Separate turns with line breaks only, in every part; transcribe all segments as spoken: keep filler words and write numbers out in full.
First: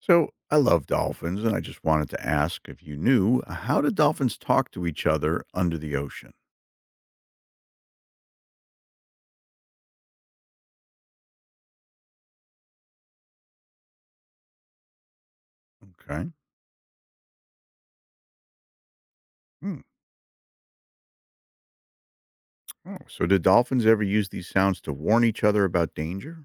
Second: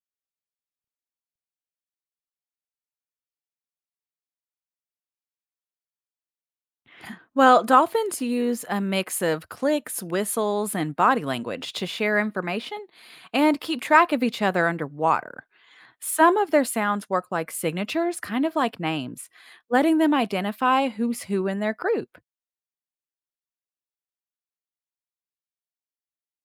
So I love dolphins, and I just wanted to ask if you knew uh, how do dolphins talk to each other under the ocean?
Well, dolphins use a mix of clicks, whistles, and body language to share information and keep track of each other underwater.
Okay.
Some of their sounds work like signatures, kind of like names,
Hmm.
letting them identify who's who in their group.
Oh, so do dolphins ever use these sounds to warn each other about danger?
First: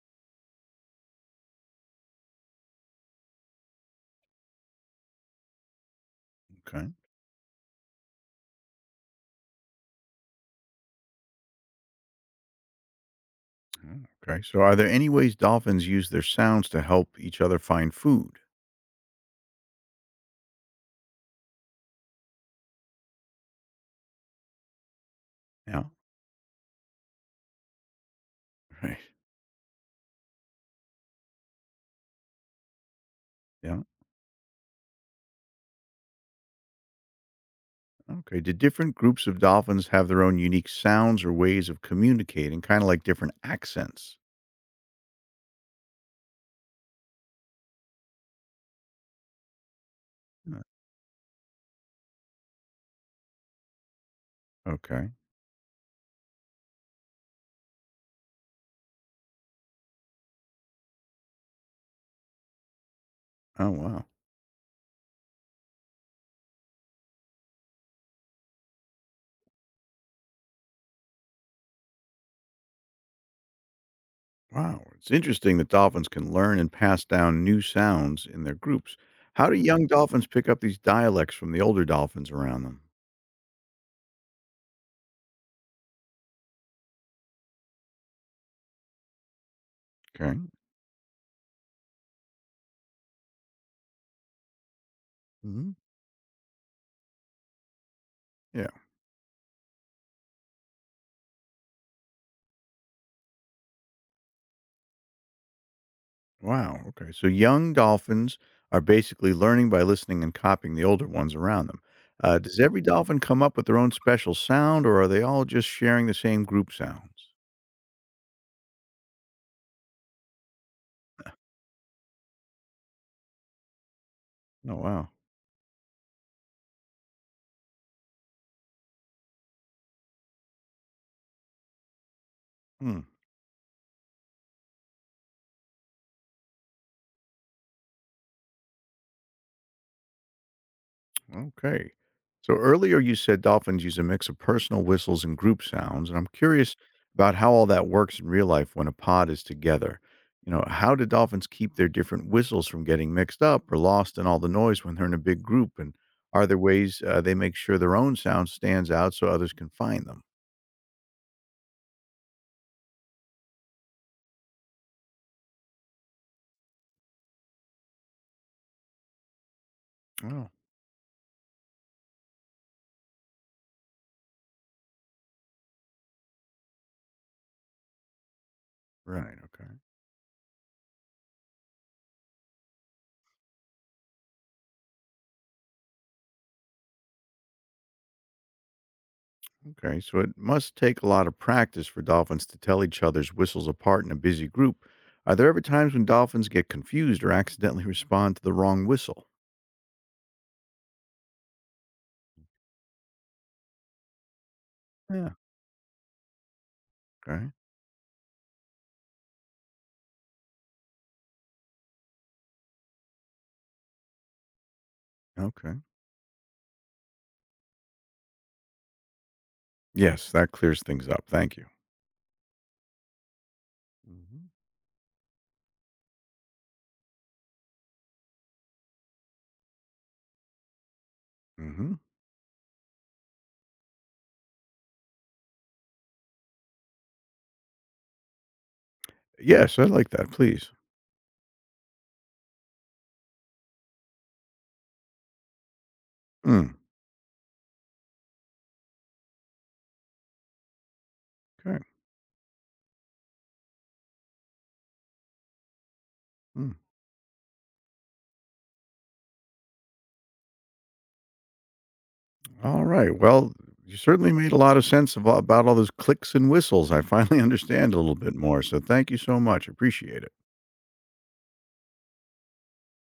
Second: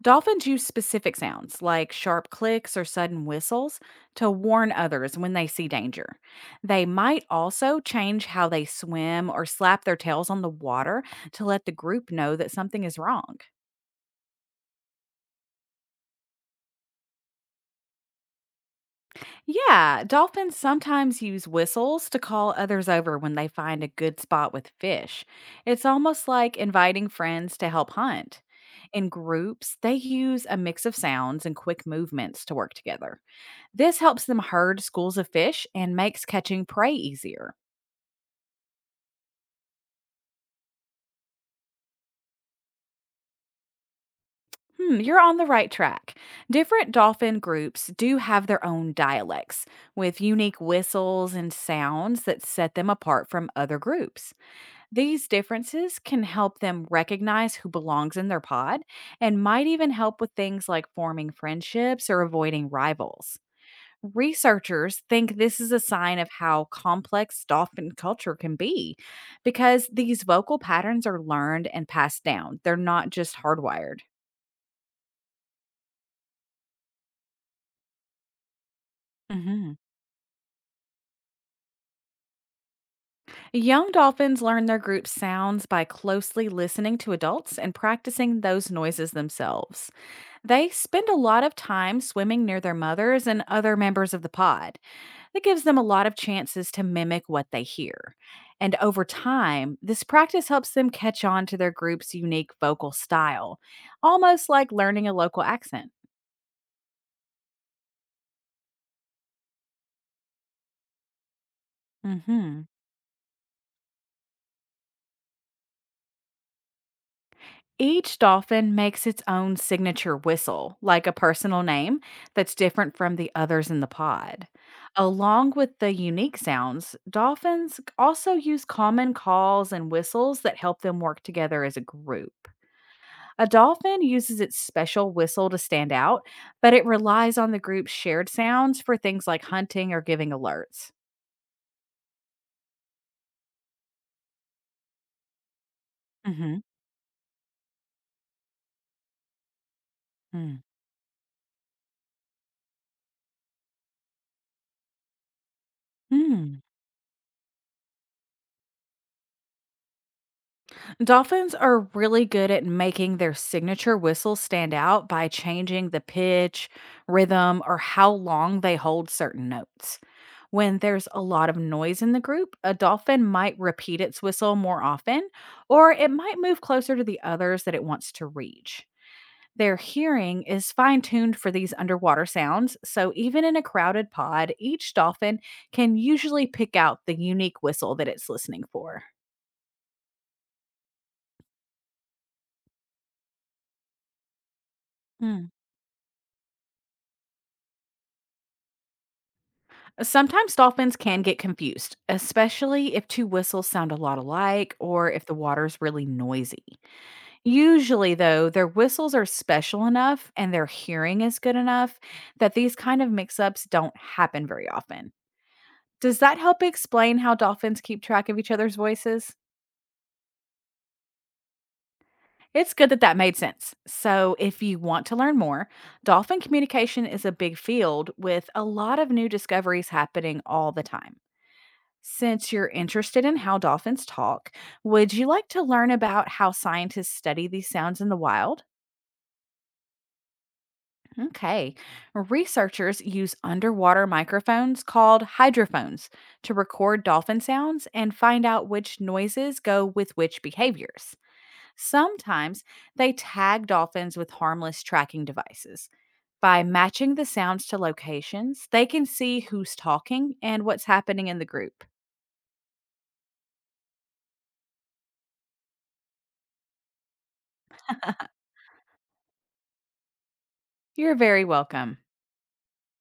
Dolphins use specific sounds like sharp clicks or sudden whistles to warn others when they see danger. They
Okay.
might also change how they swim or slap their tails on the water to let the group know that something is wrong.
Oh, okay. So are there any ways dolphins use their sounds to help each other find food?
Yeah, dolphins sometimes use whistles to call others over when they find a good spot with fish.
Yeah.
It's almost like inviting friends to help hunt.
Right.
In groups, they use a mix of sounds and quick movements to work together.
Yeah.
This helps them herd schools of fish and makes catching prey easier.
Okay. Do different groups of dolphins have their own unique sounds or ways of communicating, kind of like different accents?
Hmm, you're on the right track. Different dolphin groups do have their own dialects with
Uh,
unique whistles and sounds that set them apart from other groups.
Okay.
These differences can help them recognize who belongs in their pod and might even help with things like forming friendships or avoiding rivals.
Oh wow.
Researchers think this is a sign of how complex dolphin culture can be because these vocal patterns are learned and passed down. They're not just hardwired.
Wow, it's interesting that dolphins can learn and pass down new sounds in their groups. How do
hmm
young dolphins pick up these dialects from the older dolphins around them?
Young dolphins learn their group sounds by closely listening to adults and practicing those noises themselves.
Okay.
They spend a lot of time swimming near their mothers and other members of the pod. That gives
Hmm.
them a lot of chances to mimic what they hear.
Yeah.
And over time, this practice helps them catch on to their group's unique vocal style, almost like learning a local accent.
Wow. Okay. So young dolphins are basically learning by listening and copying the older ones around them. Uh, does
hmm
every dolphin come up with their own special sound, or are they all just sharing the same group sounds?
Each dolphin makes its own signature whistle, like a personal name that's different from the others in the pod.
Oh, wow.
Along with the unique sounds, dolphins also use common calls and whistles that help them work together as a group.
Hmm.
A dolphin uses its special whistle to stand out, but it relies on the group's shared sounds for things like hunting or giving alerts.
Okay. So earlier you said dolphins use a mix of personal whistles and group sounds, and I'm
hmm
curious about how all that works in real life when a pod is together. You
Mm.
know, how do dolphins keep their different whistles from getting mixed up or lost in all the noise when they're in a big group? And are there
Hmm.
ways uh, they make sure their own sound stands out so others can find them?
Dolphins are really good at making their signature whistle stand out by changing the pitch, rhythm, or how long they hold certain notes.
Oh,
When there's a lot of noise in the group, a dolphin might repeat its whistle more often, or it might move closer to the others that it wants to reach.
right. Okay.
Their hearing is fine tuned for these underwater sounds, so even in a crowded pod, each dolphin can usually pick out the unique whistle that it's listening for.
Okay, so it must take a lot of practice for dolphins to tell each other's whistles apart in a busy group. Are
Hmm.
there ever times when dolphins get confused or accidentally respond to the wrong whistle?
Sometimes dolphins can get confused, especially if two whistles sound a lot alike or if
Yeah.
the water's really noisy.
Okay.
Usually, though, their whistles are special enough and their hearing is good enough that these kind of mix ups don't happen very often.
Okay.
Does that help explain how dolphins keep track of each other's voices?
Yes, that clears things up. Thank you.
It's good that that made sense. So, if you want to learn more, dolphin communication is a big field with a lot of new discoveries happening all the time.
Hmm. Hmm.
Since you're interested in how dolphins talk, would you like to learn about how scientists study these sounds in the wild?
Yes, I like that. Please.
Okay. Researchers use underwater microphones called hydrophones to
Mm,
record dolphin sounds and find out which noises go with which behaviors.
okay.
Sometimes they tag dolphins with harmless tracking devices. By
Mm.
matching the sounds to locations, they can see who's talking and what's happening in the group.
All right. Well, you certainly made a lot of sense of, about all those clicks and whistles. I finally understand a little bit more. So thank you so much. Appreciate it.
You're very welcome.